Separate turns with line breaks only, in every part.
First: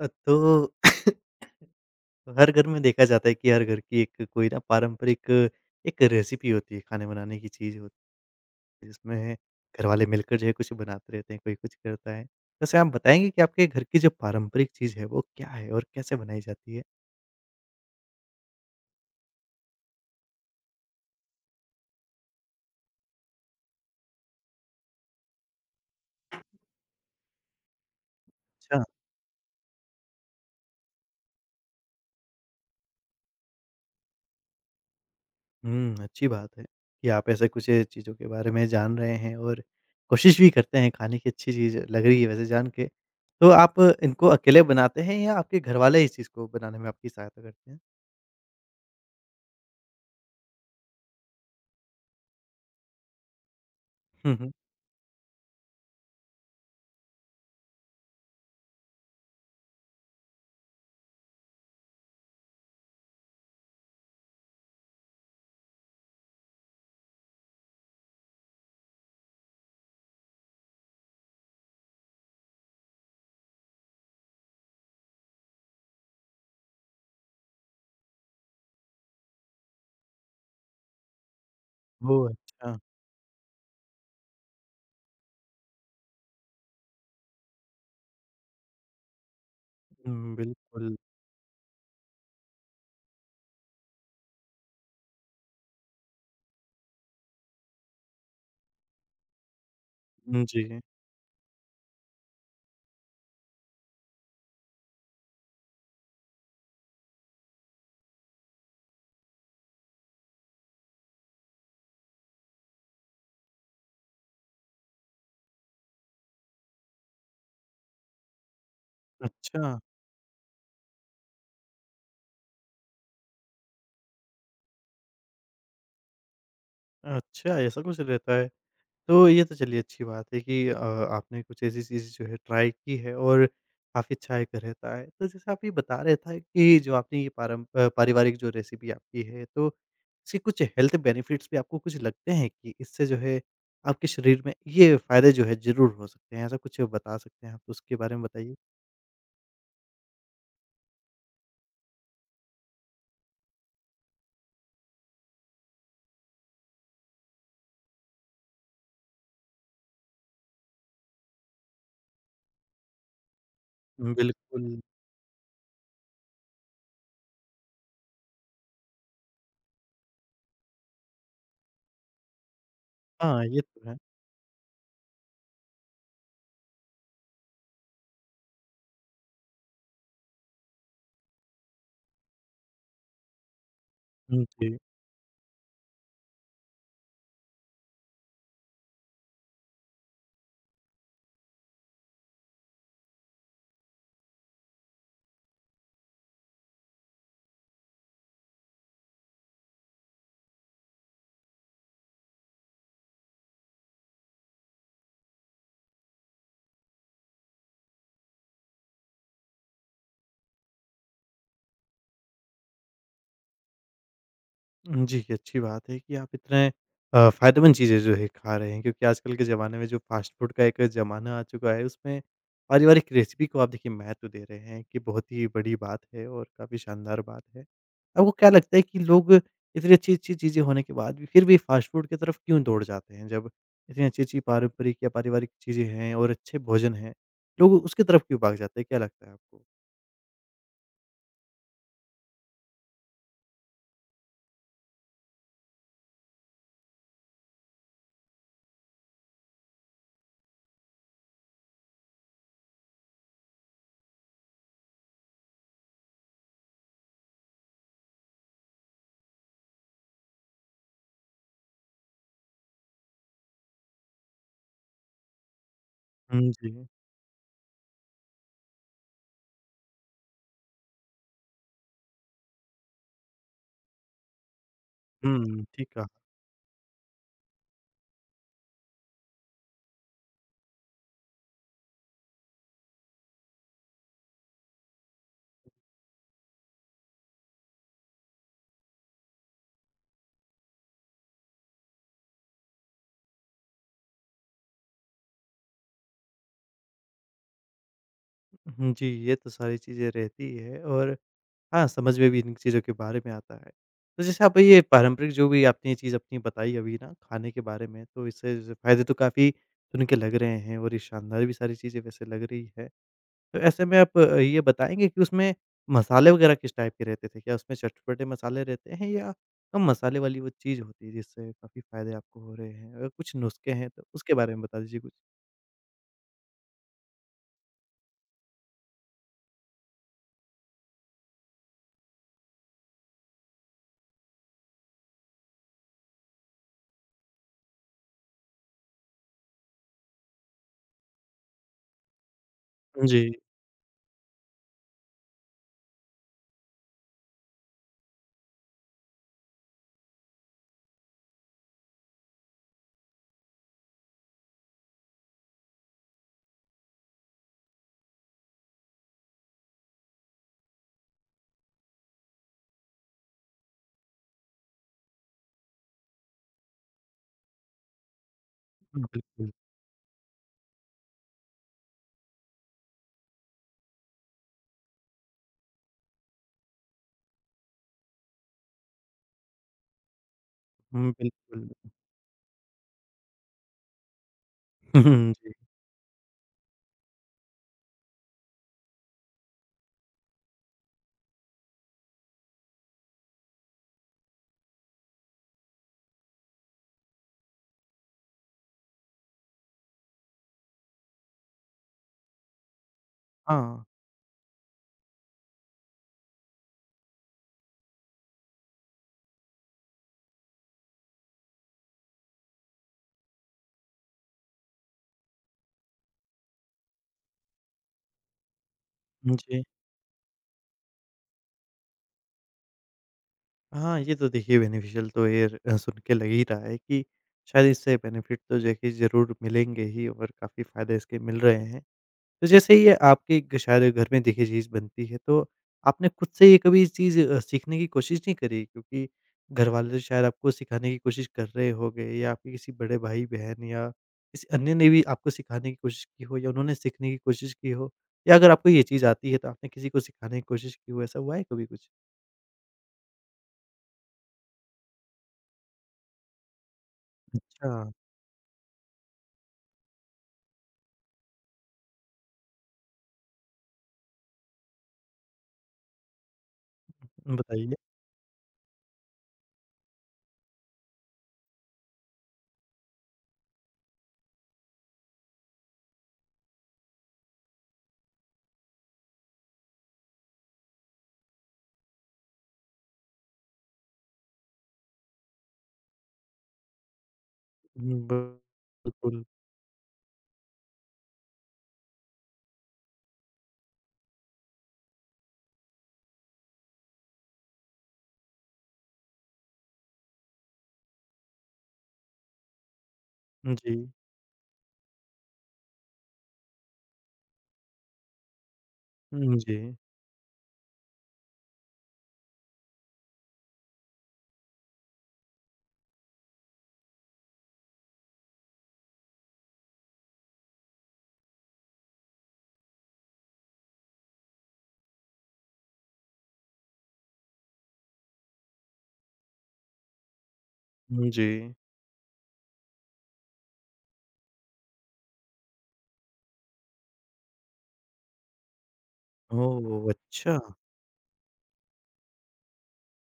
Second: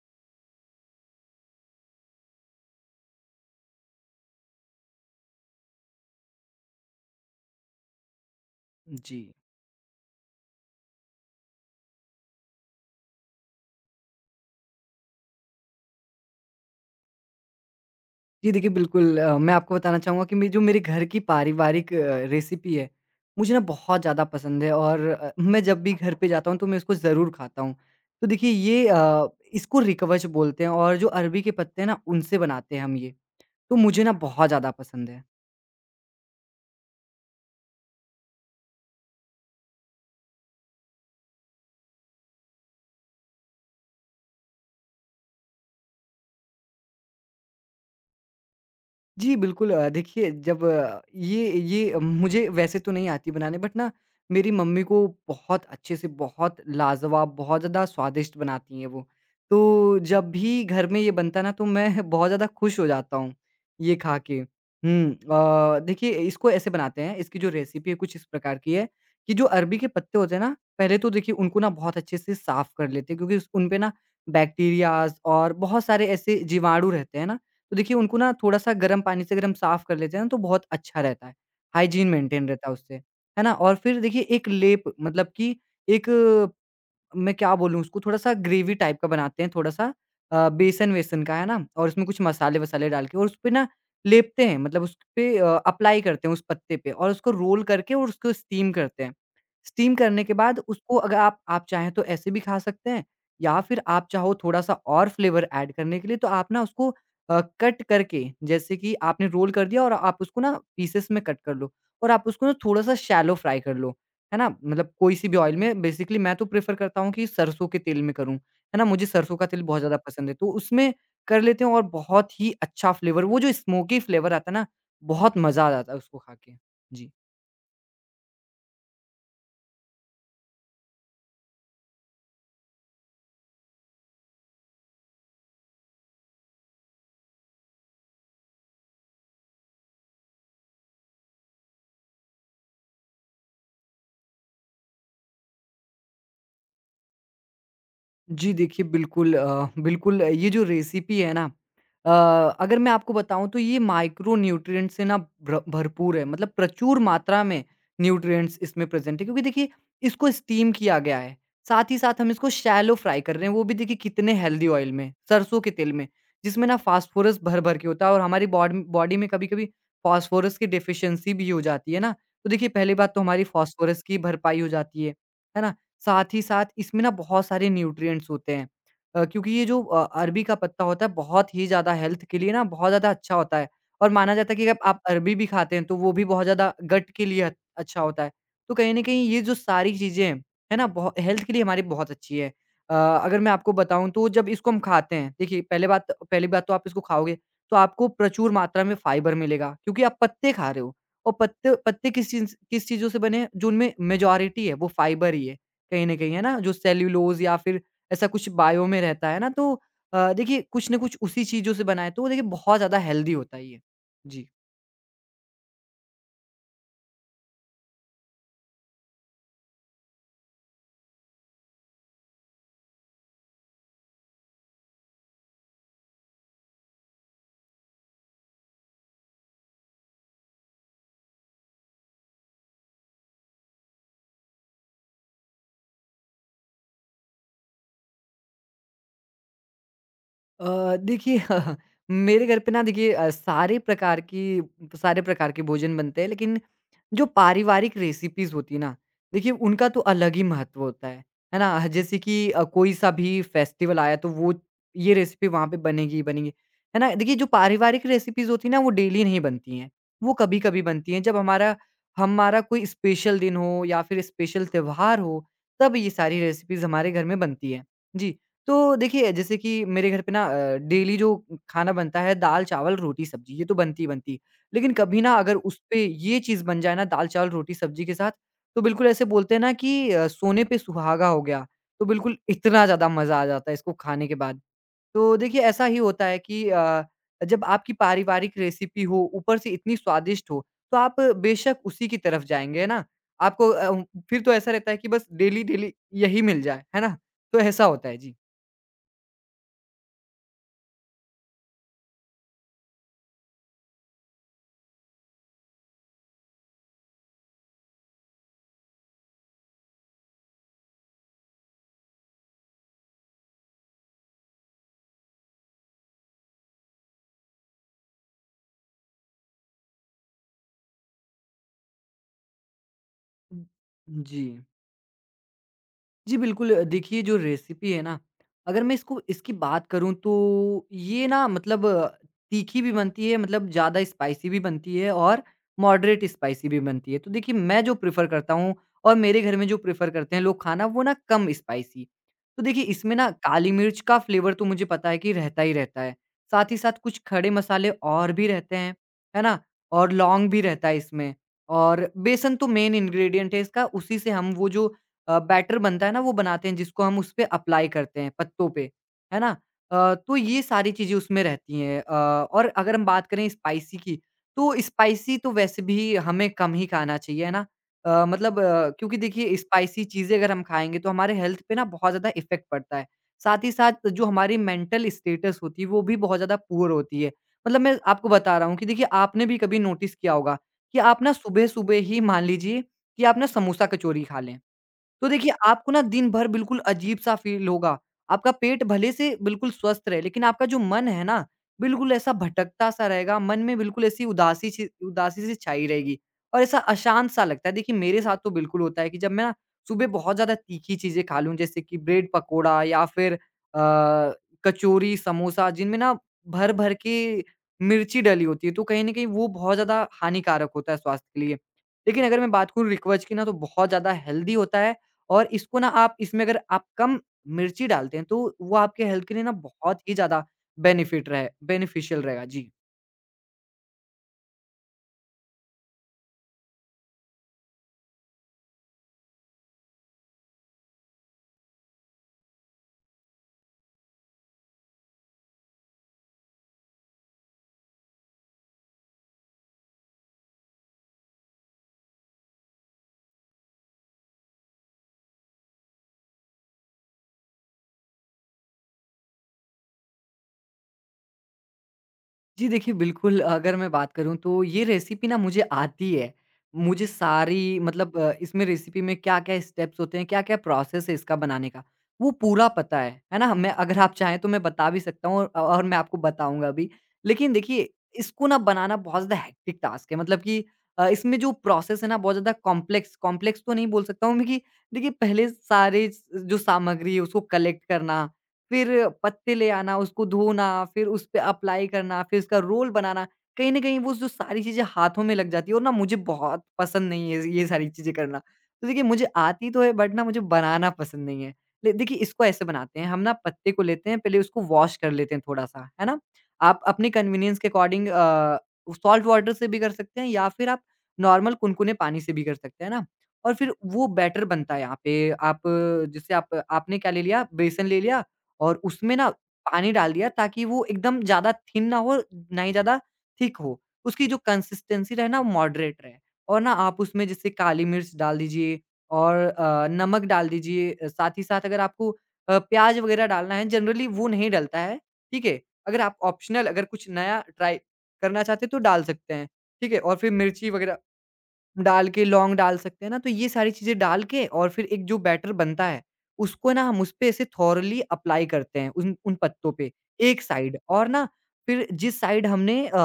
तो हर घर में देखा जाता है कि हर घर की एक कोई ना पारंपरिक एक रेसिपी होती है, खाने बनाने की चीज़ होती है,
जी।
जिसमें घर वाले मिलकर जो है कुछ बनाते रहते हैं, कोई कुछ करता है। वैसे आप बताएँगे कि आपके घर की जो पारंपरिक चीज़ है, वो क्या है और कैसे बनाई जाती है?
जी, देखिए बिल्कुल मैं आपको बताना चाहूँगा कि मे जो मेरे घर की पारिवारिक रेसिपी है, मुझे ना बहुत ज़्यादा पसंद है और मैं जब भी घर पे जाता हूँ तो मैं इसको ज़रूर खाता हूँ। तो देखिए
अच्छा।
ये इसको रिकवच बोलते हैं और जो अरबी के पत्ते हैं ना उनसे बनाते हैं हम ये। तो मुझे ना बहुत ज़्यादा पसंद है।
हुँ, अच्छी बात है कि आप ऐसे कुछ चीज़ों के बारे में जान रहे हैं और कोशिश भी करते हैं, खाने की अच्छी चीज़ लग रही है वैसे जान के। तो आप इनको अकेले बनाते हैं या आपके घर वाले इस चीज़ को बनाने में आपकी सहायता करते हैं?
जी, बिल्कुल देखिए जब ये मुझे वैसे तो नहीं आती बनाने बट ना
हुँ,
मेरी
हुँ।
मम्मी को बहुत अच्छे से, बहुत लाजवाब, बहुत ज़्यादा स्वादिष्ट बनाती हैं वो। तो जब भी घर में ये बनता है ना तो मैं बहुत ज़्यादा खुश हो जाता हूँ, ये खा के। हुँ, देखिए इसको ऐसे बनाते हैं, इसकी जो रेसिपी है कुछ इस प्रकार की है कि जो अरबी के पत्ते होते हैं ना, पहले तो देखिए उनको ना बहुत अच्छे से साफ कर लेते हैं क्योंकि उस उन पे ना बैक्टीरियाज़ और बहुत सारे ऐसे जीवाणु रहते हैं ना, तो देखिए उनको ना थोड़ा-सा गर्म पानी से अगर हम साफ़ कर लेते हैं ना तो बहुत अच्छा रहता है, हाइजीन
ओह!
मेंटेन रहता है
अच्छा।
उससे, है ना? और फिर देखिए एक लेप मतलब कि एक मैं क्या बोलूँ उसको थोड़ा-सा ग्रेवी टाइप का बनाते हैं, थोड़ा-सा
हुँ, बिल्कुल।
बेसन-वेसन का, है ना? और उसमें कुछ मसाले-वसाले डाल के और उसपे ना लेपते हैं, मतलब उस पे अप्लाई करते हैं उस पत्ते पे और उसको रोल करके और उसको स्टीम करते हैं। स्टीम करने के
हुँ,
बाद
जी।
उसको अगर आप चाहें तो ऐसे भी खा सकते हैं या फिर आप चाहो थोड़ा-सा और फ्लेवर ऐड करने के लिए तो आप ना उसको कट करके जैसे कि आपने रोल कर दिया और आप उसको ना पीसेस में कट कर लो और आप उसको ना थोड़ा-सा शैलो फ्राई कर लो। है ना? मतलब कोई-सी भी ऑयल में बेसिकली मैं तो प्रेफ़र करता हूँ कि सरसों के तेल में करूँ, है ना? मुझे सरसों का तेल
अच्छा,
बहुत ज़्यादा पसंद है, तो उसमें कर लेते हैं और बहुत ही अच्छा फ्लेवर वो जो स्मोकी फ्लेवर आता है ना, बहुत मज़ा आ जाता है उसको खा के। जी।
अच्छा ऐसा कुछ रहता है। तो ये तो चलिए अच्छी बात है कि आपने कुछ ऐसी चीज़ जो है ट्राई की है और काफ़ी अच्छा एक रहता है। तो जैसे आप ये बता रहे थे कि जो आपने ये पारिवारिक जो रेसिपी आपकी है तो इसके कुछ हेल्थ बेनिफिट्स भी आपको कुछ लगते हैं कि इससे जो है आपके शरीर में ये फ़ायदे जो है ज़रूर हो सकते हैं? ऐसा कुछ बता सकते हैं आप तो उसके बारे में
जी,
बताइए?
देखिए बिल्कुल ये जो रेसिपी है ना अ, अगर मैं आपको बताऊँ तो ये माइक्रो न्यूट्रिएंट से ना भ्र भरपूर है मतलब प्रचुर मात्रा में न्यूट्रिएंट्स इसमें प्रेज़ेंट है क्योंकि देखिए इसको स्टीम किया गया है। साथ ही साथ हम इसको शैलो फ्राई कर रहे हैं, वो भी देखिए कितने हेल्दी
बिल्कुल।
ऑयल में, सरसों के तेल में, जिसमें ना फ़ॉस्फ़ोरस भर-भर के होता है और हमारी बॉडी में कभी-कभी फ़ॉस्फ़ोरस की डेफ़िशिएंसी भी हो जाती है ना। तो देखिए पहली बात तो हमारी
हाँ, ये तो है।
फ़ॉस्फ़ोरस की भरपाई हो जाती है ना? साथ ही साथ इसमें ना बहुत सारे न्यूट्रिएंट्स होते हैं क्योंकि ये जो अरबी का पत्ता होता है बहुत ही ज़्यादा हेल्थ के लिए ना बहुत ज़्यादा अच्छा होता है और माना
हुँ,
जाता है कि
जी।
अगर आप अरबी भी खाते हैं तो वो भी बहुत ज़्यादा गट के लिए अच्छा होता है तो कहीं ना कहीं ये जो सारी चीज़ें हैं है ना बहुत हेल्थ के लिए हमारी बहुत अच्छी है। अगर मैं आपको बताऊं तो जब इसको हम खाते हैं देखिए पहले बात पहली बात तो आप इसको खाओगे तो आपको प्रचुर मात्रा में फाइबर मिलेगा क्योंकि आप पत्ते खा रहे हो और पत्ते पत्ते किस चीजों से बने हैं जो उनमें मेजोरिटी है वो फाइबर ही है कहीं न कहीं, है ना? जो सेल्युलोज़ या फिर ऐसा कुछ बायो में रहता है ना, तो देखिए कुछ न कुछ उसी चीज़ों से बनाएँ तो देखिए बहुत ज़्यादा हेल्दी होता है ये। जी।
जी, अच्छी बात है कि आप इतने फ़ायदेमंद चीज़ें जो है खा रहे हैं क्योंकि आजकल के ज़माने में जो फ़ास्ट फ़ूड का एक ज़माना आ चुका है उसमें पारिवारिक रेसिपी को आप देखिए महत्व दे रहे हैं कि बहुत ही बड़ी बात है और काफ़ी शानदार बात है। आपको क्या लगता है कि लोग इतनी अच्छी-अच्छी चीज़ें होने के बाद भी फिर भी फ़ास्ट फ़ूड की तरफ क्यों दौड़ जाते हैं? जब इतनी अच्छी-अच्छी पारंपरिक या पारिवारिक चीज़ें हैं और अच्छे भोजन हैं, लोग उसकी तरफ क्यों भाग जाते हैं? क्या लगता है आपको?
अ, देखिए मेरे घर पे ना देखिए सारे प्रकार के भोजन बनते हैं लेकिन जो पारिवारिक रेसिपीज़ होती है ना, देखिए उनका तो अलग ही महत्व होता है ना? जैसे कि कोई सा भी फेस्टिवल आया तो वो ये रेसिपी वहाँ पे बनेगी ही बनेगी, है ना? देखिए जो पारिवारिक रेसिपीज़ होती हैं ना वो डेली नहीं बनती हैं, वो कभी-कभी बनती हैं जब हमारा हमारा कोई स्पेशल दिन हो या फिर स्पेशल त्योहार हो, तब ये सारी
हुँ,
रेसिपीज़
जी।
हमारे घर में बनती हैं। जी, तो देखिए जैसे कि मेरे घर पे ना डेली जो खाना बनता है दाल, चावल, रोटी, सब्ज़ी ये तो बनती ही बनती लेकिन कभी ना अगर
हुँ, ठीक
उसपे
कहा।
ये चीज़ बन जाए ना दाल-चावल, रोटी-सब्जी के साथ, तो बिल्कुल ऐसे बोलते हैं ना कि सोने पे सुहागा हो गया। तो बिल्कुल इतना ज़्यादा मज़ा आ जाता है इसको खाने के बाद। तो देखिए ऐसा ही होता है कि जब आपकी पारिवारिक रेसिपी हो, ऊपर से इतनी स्वादिष्ट हो, तो आप बेशक उसी की तरफ जाएँगे, है ना? आपको फिर तो ऐसा रहता है कि बस डेली-डेली यही मिल जाए, है ना? तो ऐसा होता है। जी।
हुँ, जी, ये तो सारी चीज़ें रहती है और हाँ, समझ में भी इन चीज़ों के बारे में आता है। तो जैसे आप ये पारंपरिक जो भी आपने ये चीज़ अपनी बताई अभी ना खाने के बारे में, तो इससे ज फ़ायदे तो काफ़ी सुन के लग रहे हैं और ये शानदार भी सारी चीज़ें वैसे लग रही है। तो ऐसे में आप ये बताएँगे कि उसमें मसाले वगैरह किस टाइप के रहते थे? क्या उसमें चटपटे मसाले रहते हैं या कम मसाले वाली वो चीज़ होती है जिससे काफ़ी फ़ायदे आपको हो रहे हैं? अगर कुछ नुस्खे हैं तो उसके
जी।
बारे में बता दीजिए कुछ?
जी, बिल्कुल देखिए जो रेसिपी है ना, अगर मैं इसको इसकी बात करूँ तो ये ना मतलब तीखी भी बनती है, मतलब ज़्यादा स्पाइसी भी बनती है और मॉडरेट स्पाइसी भी बनती है। तो देखिए मैं जो प्रेफ़र करता हूँ और मेरे घर में जो प्रेफ़र करते हैं लोग खाना वो ना कम स्पाइसी। तो देखिए इसमें
जी,
ना काली मिर्च का फ्लेवर तो मुझे पता है कि रहता ही रहता है। साथ ही साथ कुछ खड़े मसाले और भी रहते हैं, है ना? और लौंग भी रहता है इसमें और बेसन तो मेन इंग्रीडिएंट है इसका, उसी से हम वो जो बैटर बनता है ना वो बनाते हैं जिसको हम उस पे अप्लाई करते हैं पत्तों पे, है ना? तो ये सारी चीज़ें उसमें रहती हैं और अगर हम बात करें स्पाइसी की, तो स्पाइसी तो वैसे भी हमें कम ही खाना चाहिए, है ना? मतलब क्योंकि
बिल्कुल।
देखिए स्पाइसी चीज़ें अगर हम खाएँगे तो हमारे हेल्थ पे ना बहुत ज़्यादा इफ़ेक्ट पड़ता है। साथ ही साथ जो हमारी मेंटल स्टेटस होती है वो भी बहुत ज़्यादा पुअर होती है। मतलब मैं आपको बता रहा हूँ कि देखिए आपने भी कभी नोटिस किया होगा कि
हुँ,
आप ना
बिल्कुल।
सुबह-सुबह ही मान लीजिए कि आप ना समोसा कचौरी खा लें।
हुँ,
तो
हुँ,
देखिए,
जी।
आपको ना दिन भर बिल्कुल अजीब-सा फ़ील होगा। आपका पेट भले से बिल्कुल स्वस्थ रहे, लेकिन आपका जो मन है ना, बिल्कुल ऐसा भटकता-सा रहेगा। मन में बिल्कुल ऐसी उदासी सी छाई रहेगी और ऐसा अशांत-सा लगता है। देखिए, मेरे साथ तो बिल्कुल होता है कि जब मैं ना सुबह बहुत ज़्यादा तीखी चीज़ें खा लूँ, जैसे कि ब्रेड पकौड़ा या फिर
हाँ।
अ, कचौरी, समोसा, जिनमें ना भर-भर के मिर्ची डली होती है, तो कहीं न कहीं वो बहुत ज़्यादा हानिकारक होता है स्वास्थ्य के लिए। लेकिन अगर मैं बात करूँ रिकवच की ना, तो बहुत ज़्यादा हेल्दी होता है। और इसको ना आप इसमें अगर आप कम मिर्ची डालते हैं तो वो आपके हेल्थ के लिए ना
जी।
बहुत ही ज़्यादा बेनिफिट रहे बेनिफिशियल रहेगा। जी।
हाँ, ये तो देखिए बेनिफिशियल तो ये सुन के लग ही रहा है कि शायद इससे बेनिफिट तो देखिए ज़रूर मिलेंगे ही और काफ़ी फ़ायदे इसके मिल रहे हैं। तो जैसे ये आपके ग शायद घर में देखिए चीज़ बनती है, तो आपने खुद से ये कभी इस चीज़ सीखने की कोशिश नहीं करी? क्योंकि घरवाले शायद आपको सिखाने की कोशिश कर रहे होंगे या आपके किसी बड़े भाई-बहन या किसी अन्य ने भी आपको सिखाने की कोशिश की हो या उन्होंने सीखने की कोशिश की हो? या अगर आपको ये चीज़ आती है, तो आपने किसी को सिखाने की कोशिश की हो, ऐसा हुआ है कभी कुछ?
जी देखिए, बिल्कुल अगर मैं बात करूँ तो ये रेसिपी ना मुझे आती है। मुझे सारी
अच्छा,
मतलब इसमें रेसिपी में क्या-क्या स्टेप्स होते हैं, क्या-क्या प्रोसेस है इसका बनाने का, वो पूरा पता है। है ना? मैं अगर आप चाहें तो मैं बता भी सकता हूँ और मैं आपको बताऊँगा भी। लेकिन
बताइए।
देखिए, इसको ना बनाना बहुत ज़्यादा हेक्टिक टास्क है मतलब कि इसमें जो प्रोसेस है ना बहुत ज़्यादा कॉम्प्लेक्स कॉम्प्लेक्स तो नहीं बोल सकता हूँ मैं कि देखिए पहले सारे स जो सामग्री है उसको कलेक्ट करना फिर पत्ते ले आना, उसको धोना, फिर उस पे अप्लाई करना, फिर उसका रोल बनाना। कहीं न कहीं वो जो सारी चीज़ें हाथों में लग जाती है और ना मुझे बहुत पसंद नहीं है ये सारी
हुँ,
चीज़ें करना। तो देखिए
बिल्कुल।
मुझे आती तो है बट ना मुझे बनाना पसंद नहीं है। ले देखिए इसको ऐसे बनाते हैं, हम ना पत्ते को लेते हैं, पहले उसको वॉश कर लेते हैं थोड़ा-सा, है ना? आप अपने कन्वीनियंस के अकॉर्डिंग सॉल्ट वाटर से भी कर सकते हैं या फिर आप नॉर्मल कुनकुने पानी से भी कर सकते हैं ना? और फिर
जी।
वो बैटर बनता है यहाँ पे आप जैसे आप आपने क्या ले लिया बेसन ले लिया और उसमें ना
हुँ, जी।
पानी डाल दिया ताकि वो एकदम ज़्यादा थिन ना हो, ना ही ज़्यादा थिक हो। उसकी जो कंसिस्टेंसी रहे ना वो मॉडरेट रहे और ना आप उसमें जैसे काली मिर्च डाल दीजिए और नमक डाल दीजिए साथ ही साथ अगर आपको प्याज़ वगैरह डालना है जनरली वो नहीं डलता है, ठीक है? अगर आप ऑप्शनल अगर कुछ नया ट्राई करना चाहते हैं तो डाल सकते हैं, ठीक है? और फिर मिर्ची वगैरह
हुँ, जी।
डाल के लौंग डाल सकते हैं ना, तो ये सारी चीज़ें डाल के और फिर एक जो बैटर बनता है, उसको ना हम उसपे ऐसे थॉरली अप्लाई करते हैं उन उन पत्तों
ओह!
पे, एक
अच्छा।
साइड। और ना फिर जिस साइड हमने अ,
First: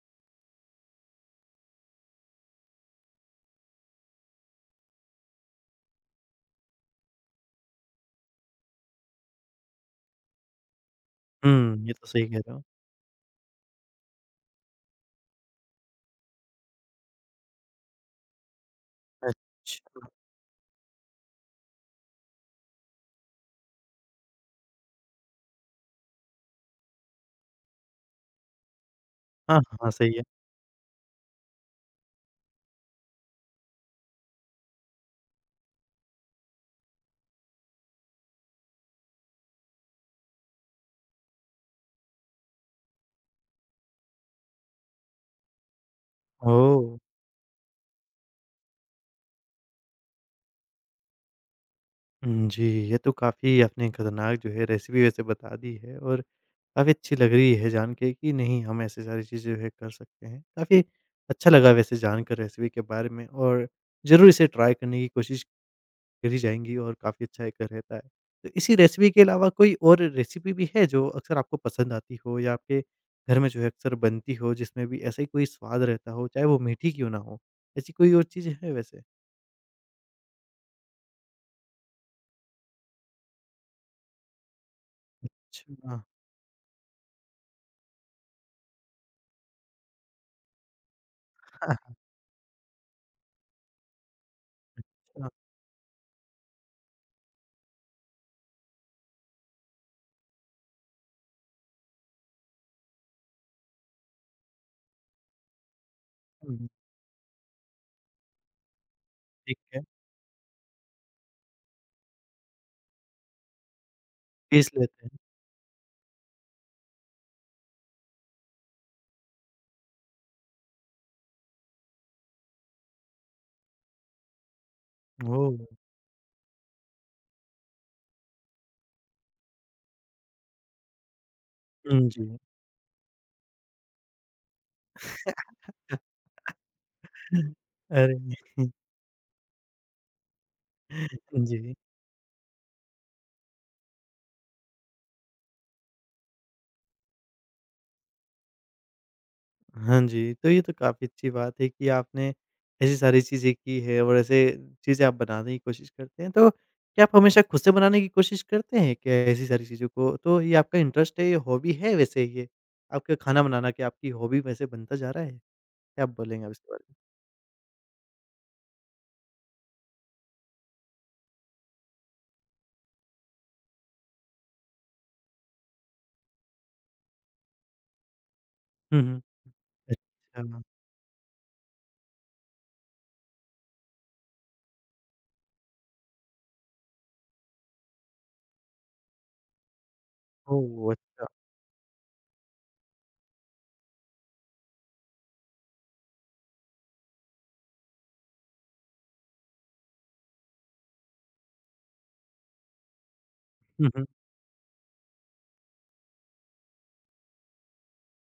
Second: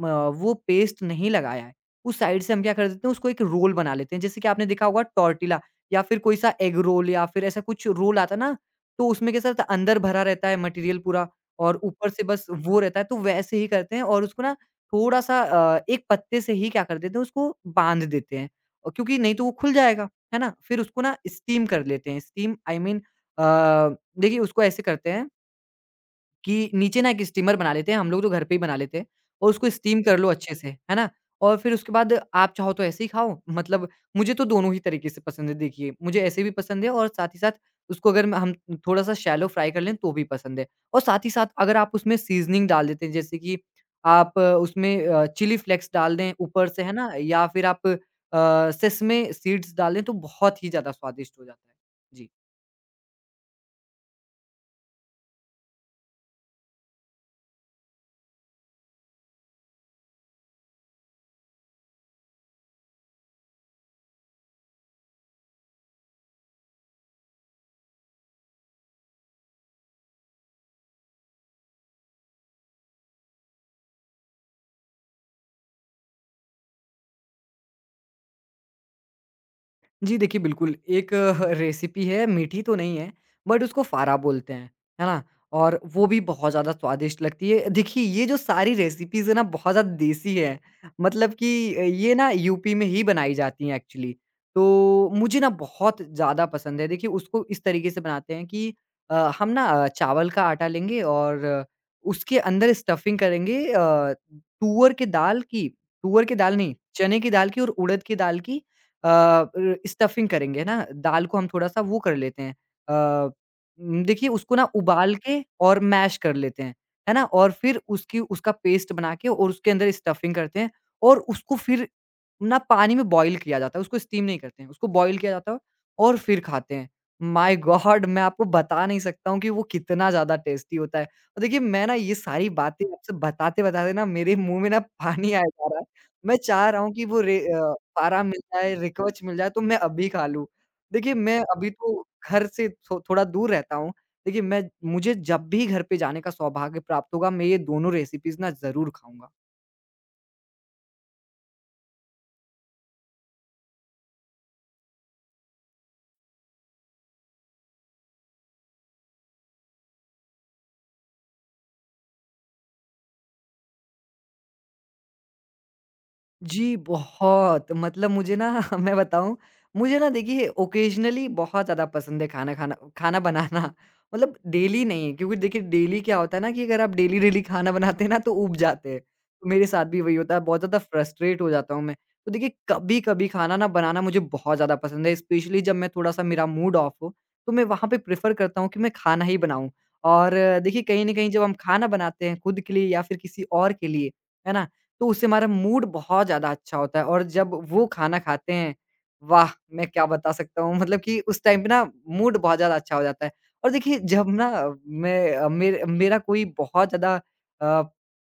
म वो पेस्ट नहीं लगाया है, उस साइड से हम क्या कर देते हैं, उसको एक रोल बना लेते हैं। जैसे कि आपने देखा होगा टॉर्टिला या फिर कोई सा एग रोल या फिर ऐसा कुछ रोल आता है ना, तो उसमें कैसा होता है, अंदर भरा रहता है मटेरियल पूरा
हुँ,
और
ये तो
ऊपर से
सही कह
बस
रहे हो।
वो रहता है, तो वैसे ही करते हैं। और उसको ना थोड़ा-सा, एक पत्ते से ही क्या कर देते हैं, उसको बाँध देते हैं, क्योंकि नहीं तो वो खुल जाएगा,
अच्छा।
है ना? फिर उसको ना स्टीम कर लेते हैं। स्टीम आई मीन देखिए उसको ऐसे करते हैं कि नीचे ना एक स्टीमर बना लेते हैं, हम लोग तो घर पे ही बना लेते हैं और
हाँ,
उसको
हाँ,
स्टीम
सही
कर
है।
लो अच्छे से, है ना? और फिर उसके बाद आप चाहो तो ऐसे ही खाओ, मतलब मुझे तो दोनों ही तरीके से पसंद है देखिए। मुझे ऐसे भी पसंद है और साथ ही साथ उसको अगर हम थोड़ा-सा शैलो फ्राई कर लें तो भी पसंद है। और साथ ही साथ अगर आप उसमें सीज़निंग डाल देते हैं, जैसे कि आप उसमें चिली फ्लेक्स डाल दें ऊपर से, है
ओह!
ना? या फिर आप सेसमे सीड्स डालें तो बहुत ही ज़्यादा स्वादिष्ट हो जाता है। जी।
हुँ, जी, ये तो काफ़ी आपने खतरनाक जो है रेसिपी वैसे बता दी है और काफ़ी अच्छी लग रही है जान के कि नहीं हम ऐसी सारी चीज़ें जो है कर सकते हैं। काफ़ी अच्छा लगा वैसे जानकर रेसिपी के बारे में और ज़रूर इसे ट्राई करने की कोशिश चली जाएँगी और काफ़ी अच्छा एक रहता है। तो इसी रेसिपी के अलावा कोई और रेसिपी भी है जो अक्सर आपको पसंद आती हो या आपके घर में जो है अक्सर बनती हो जिसमें भी ऐसा ही कोई स्वाद रहता हो, चाहे वो मीठी क्यों ना हो? ऐसी कोई और चीज़ है वैसे?
जी देखिए, बिल्कुल एक रेसिपी है, मीठी तो नहीं है बट उसको फारा बोलते हैं, है ना? और
अच्छा।
वो भी बहुत ज़्यादा स्वादिष्ट लगती है। देखिए ये जो सारी रेसिपीज़ है ना, बहुत ज़्यादा देसी है। मतलब कि ये ना यूपी में ही बनाई जाती हैं एक्चुअली। तो
अच्छा।
मुझे ना बहुत ज़्यादा पसंद है। देखिए उसको इस तरीके से बनाते हैं कि हम ना चावल का आटा लेंगे और उसके अंदर स्टफिंग करेंगे, तुअर के दाल की तुअर की दाल
हुँ,
नहीं, चने की दाल की और उड़द की दाल की। अ,
ठीक
र
है।
स्टफिंग करेंगे ना, दाल को हम थोड़ा-सा वो कर लेते हैं, अ, देखिए उसको ना
पीस लेते
उबाल
हैं।
के और मैश कर लेते हैं, है ना? और फिर उसकी उसका पेस्ट बना के और उसके अंदर स्टफिंग करते हैं और उसको फिर ना पानी में बॉयल किया जाता है, उसको स्टीम नहीं करते हैं, उसको बॉयल किया जाता
ओह!
है और फिर खाते हैं। My God! मैं आपको बता नहीं सकता हूँ कि वो कितना ज़्यादा टेस्टी होता है। और देखिए मैं ना
हुँ,
ये
जी।
सारी बातें आपसे बताते-बताते ना मेरे मुँह में ना पानी आए जा रहा है। मैं चाह रहा हूँ कि वो
अरे!
पारा मिल जाए, रिकवच मिल जाए तो मैं अभी खा लूँ। देखिए मैं अभी
जी।
तो घर से थो थोड़ा दूर रहता हूँ। देखिए मैं मुझे जब भी घर पे जाने का सौभाग्य प्राप्त होगा, मैं ये दोनों रेसिपीज़ ना ज़रूर खाऊँगा।
हाँ जी, तो ये तो काफ़ी अच्छी बात है कि आपने ऐसी सारी चीज़ें की है और ऐसे चीज़ें आप बनाने की कोशिश करते हैं। तो क्या आप हमेशा खुद से बनाने की कोशिश करते हैं क्या ऐसी सारी चीज़ों को? तो ये आपका इंटरेस्ट है, ये हॉबी है वैसे ये? आपका खाना बनाना क्या आपकी हॉबी में से बनता जा रहा है? क्या आप बोलेंगे आप इसके
जी,
बारे में?
बहुत मतलब मुझे ना मैं बताऊँ, मुझे ना देखिए ओकेज़नली बहुत ज़्यादा पसंद है खाना खाना, खाना बनाना। मतलब डेली नहीं, क्योंकि देखिए डेली क्या होता है ना कि अगर आप डेली-डेली खाना बनाते हैं ना तो ऊब जाते हैं।
हुँ, हुँ।
तो मेरे साथ भी वही होता है,
अच्छा,
बहुत ज़्यादा फ्रस्ट्रेट हो जाता हूँ मैं। तो देखिए कभी-कभी खाना ना बनाना मुझे बहुत ज़्यादा पसंद है, स्पेशली जब मैं थोड़ा-सा, मेरा मूड ऑफ हो, तो मैं वहाँ पे प्रेफ़र करता हूँ कि मैं खाना ही बनाऊँ। और देखिए
ओह!
कहीं न
अच्छा।
कहीं जब हम खाना बनाते हैं खुद के लिए या फिर किसी और के लिए, है ना? तो उससे हमारा मूड बहुत ज़्यादा अच्छा होता है और जब वो खाना खाते हैं, वाह! मैं क्या बता सकता हूँ, मतलब कि उस टाइम पे ना मूड बहुत ज़्यादा अच्छा हो जाता है। और देखिए
हुँ,
जब ना मैं मेरा कोई बहुत ज़्यादा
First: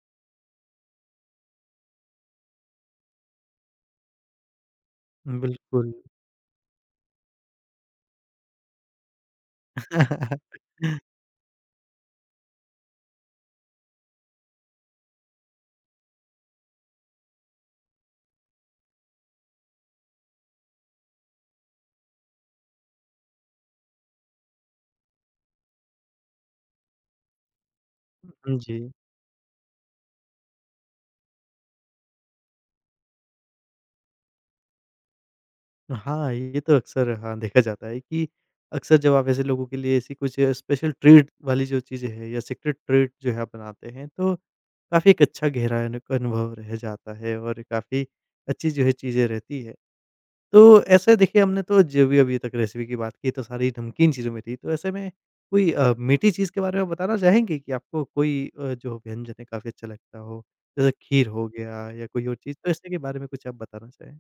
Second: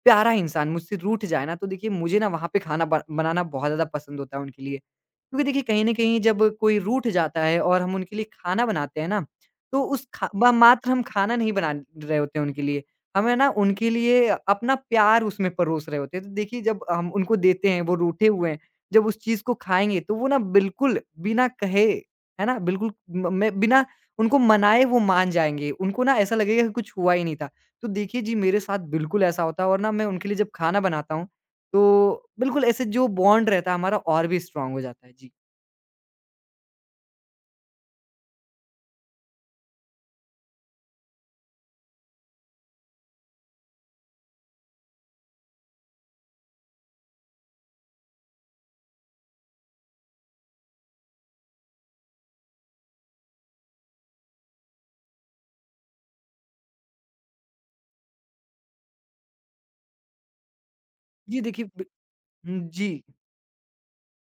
प्यारा इंसान मुझसे रूठ जाए ना, तो देखिए मुझे ना वहाँ पे खाना ब बनाना बहुत ज़्यादा पसंद होता है उनके लिए।
हुँ,
क्योंकि देखिए कहीं न
बिल्कुल।
कहीं जब कोई रूठ जाता है और हम उनके लिए खाना बनाते हैं ना, तो उस खा ब मात्र हम खाना नहीं बना रहे होते हैं उनके लिए, हमें ना उनके लिए अपना प्यार उसमें परोस रहे होते हैं। तो देखिए जब हम उनको देते हैं, वो रूठे हुए हैं, जब उस चीज़ को खाएँगे तो वो ना बिल्कुल बिना कहे, है ना? बिल्कुल म मैं बिना उनको मनाए वो मान जाएँगे। उनको ना ऐसा लगेगा कि कुछ हुआ ही नहीं था। तो देखिए जी मेरे साथ
जी।
बिल्कुल ऐसा होता है और ना मैं उनके लिए जब खाना बनाता हूँ, तो बिल्कुल ऐसे जो बॉन्ड रहता है हमारा और भी स्ट्रॉन्ग हो जाता है। जी।
हाँ, ये तो अक्सर हाँ, देखा जाता है कि अक्सर जब आप ऐसे लोगों के लिए ऐसी कुछ स्पेशल ट्रीट वाली जो चीज़ें हैं या सीक्रेट ट्रीट जो है आप बनाते हैं, तो काफ़ी एक अच्छा गहरा अनुभव रह जाता है और काफ़ी अच्छी जो है चीज़ें रहती है। तो ऐसे देखिए हमने तो जो भी अभी तक रेसिपी की बात की तो सारी नमकीन चीज़ों में थी, तो ऐसे में कोई मीठी चीज़ के बारे में बताना चाहेंगे कि आपको कोई जो व्यंजन है काफ़ी अच्छा लगता हो? जैसे खीर
जी
हो
देखिए, ब
गया या कोई और चीज़, तो इसके
जी।
बारे में कुछ आप बताना चाहें?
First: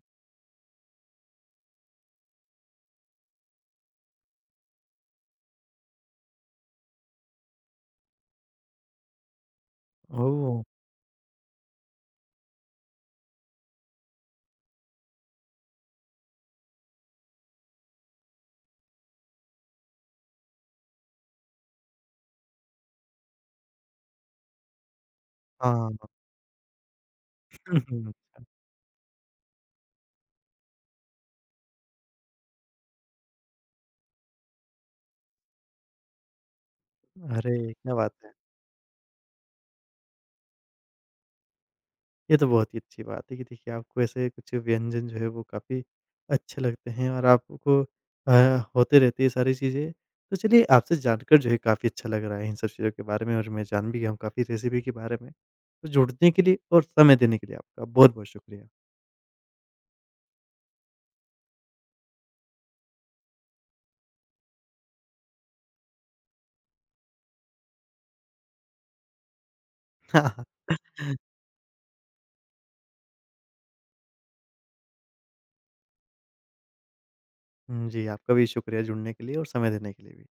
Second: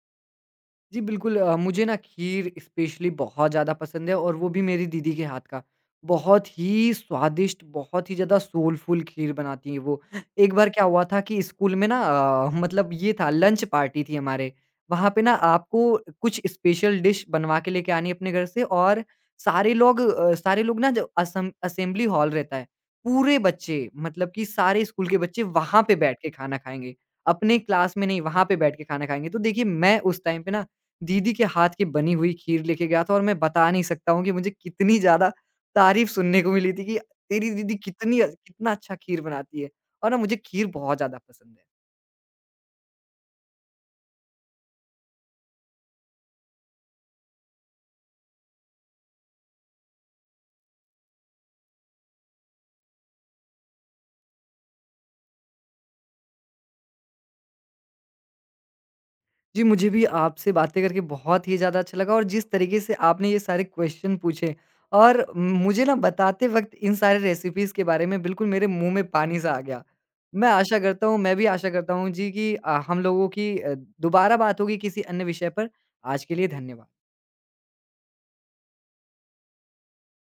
जी, बिल्कुल मुझे ना खीर स्पेशली बहुत ज़्यादा पसंद है और वो भी मेरी दीदी के हाथ का। बहुत ही स्वादिष्ट, बहुत ही ज़्यादा सोलफुल खीर बनाती हैं वो। एक
ओह!
बार क्या हुआ था कि स्कूल में ना मतलब ये था, लंच पार्टी थी हमारे। वहाँ पे ना आपको कुछ स्पेशल डिश बनवा के लेके आनी है अपने घर से और सारे लोग ना जो असम असेंबली हॉल रहता है, पूरे बच्चे मतलब कि सारे स्कूल के बच्चे वहाँ पे
हाँ।
बैठ के खाना खाएँगे। अपने
हुँ,
क्लास में
हुँ।
नहीं, वहाँ
अच्छा।
पे बैठ के खाना खाएँगे। तो देखिए मैं उस टाइम पे ना दीदी के हाथ की बनी हुई खीर लेके गया था और मैं बता नहीं सकता हूँ कि मुझे कितनी ज़्यादा तारीफ़ सुनने को मिली थी कि तेरी
अरे!
दीदी
क्या बात
कितनी
है।
कितना अच्छा खीर बनाती है। और ना मुझे खीर बहुत ज़्यादा पसंद है।
ये तो बहुत ही अच्छी बात है कि देखिए आपको ऐसे कुछ व्यंजन जो है वो काफ़ी अच्छे लगते हैं और आपको अ, होते रहती है सारी चीज़ें। तो चलिए आपसे जानकर जो है काफ़ी अच्छा लग रहा है इन सब चीज़ों के बारे में और मैं जान भी गया हूँ काफ़ी रेसिपी के बारे में। तो जुड़ने के लिए और समय देने के लिए आपका बहुत-बहुत शुक्रिया।
जी, मुझे भी आपसे बातें करके बहुत ही ज़्यादा अच्छा लगा और जिस तरीके से आपने ये सारे क्वेश्चन पूछे और मुझे ना बताते वक़्त इन सारे रेसिपीज़ के बारे में बिल्कुल मेरे मुँह में पानी सा आ गया। मैं आशा करता हूँ, मैं भी आशा करता हूँ जी कि हम लोगों की दोबारा बात होगी किसी अन्य विषय पर। आज के लिए धन्यवाद।
हुँ, जी आपका भी शुक्रिया जुड़ने के लिए और समय देने के लिए भी।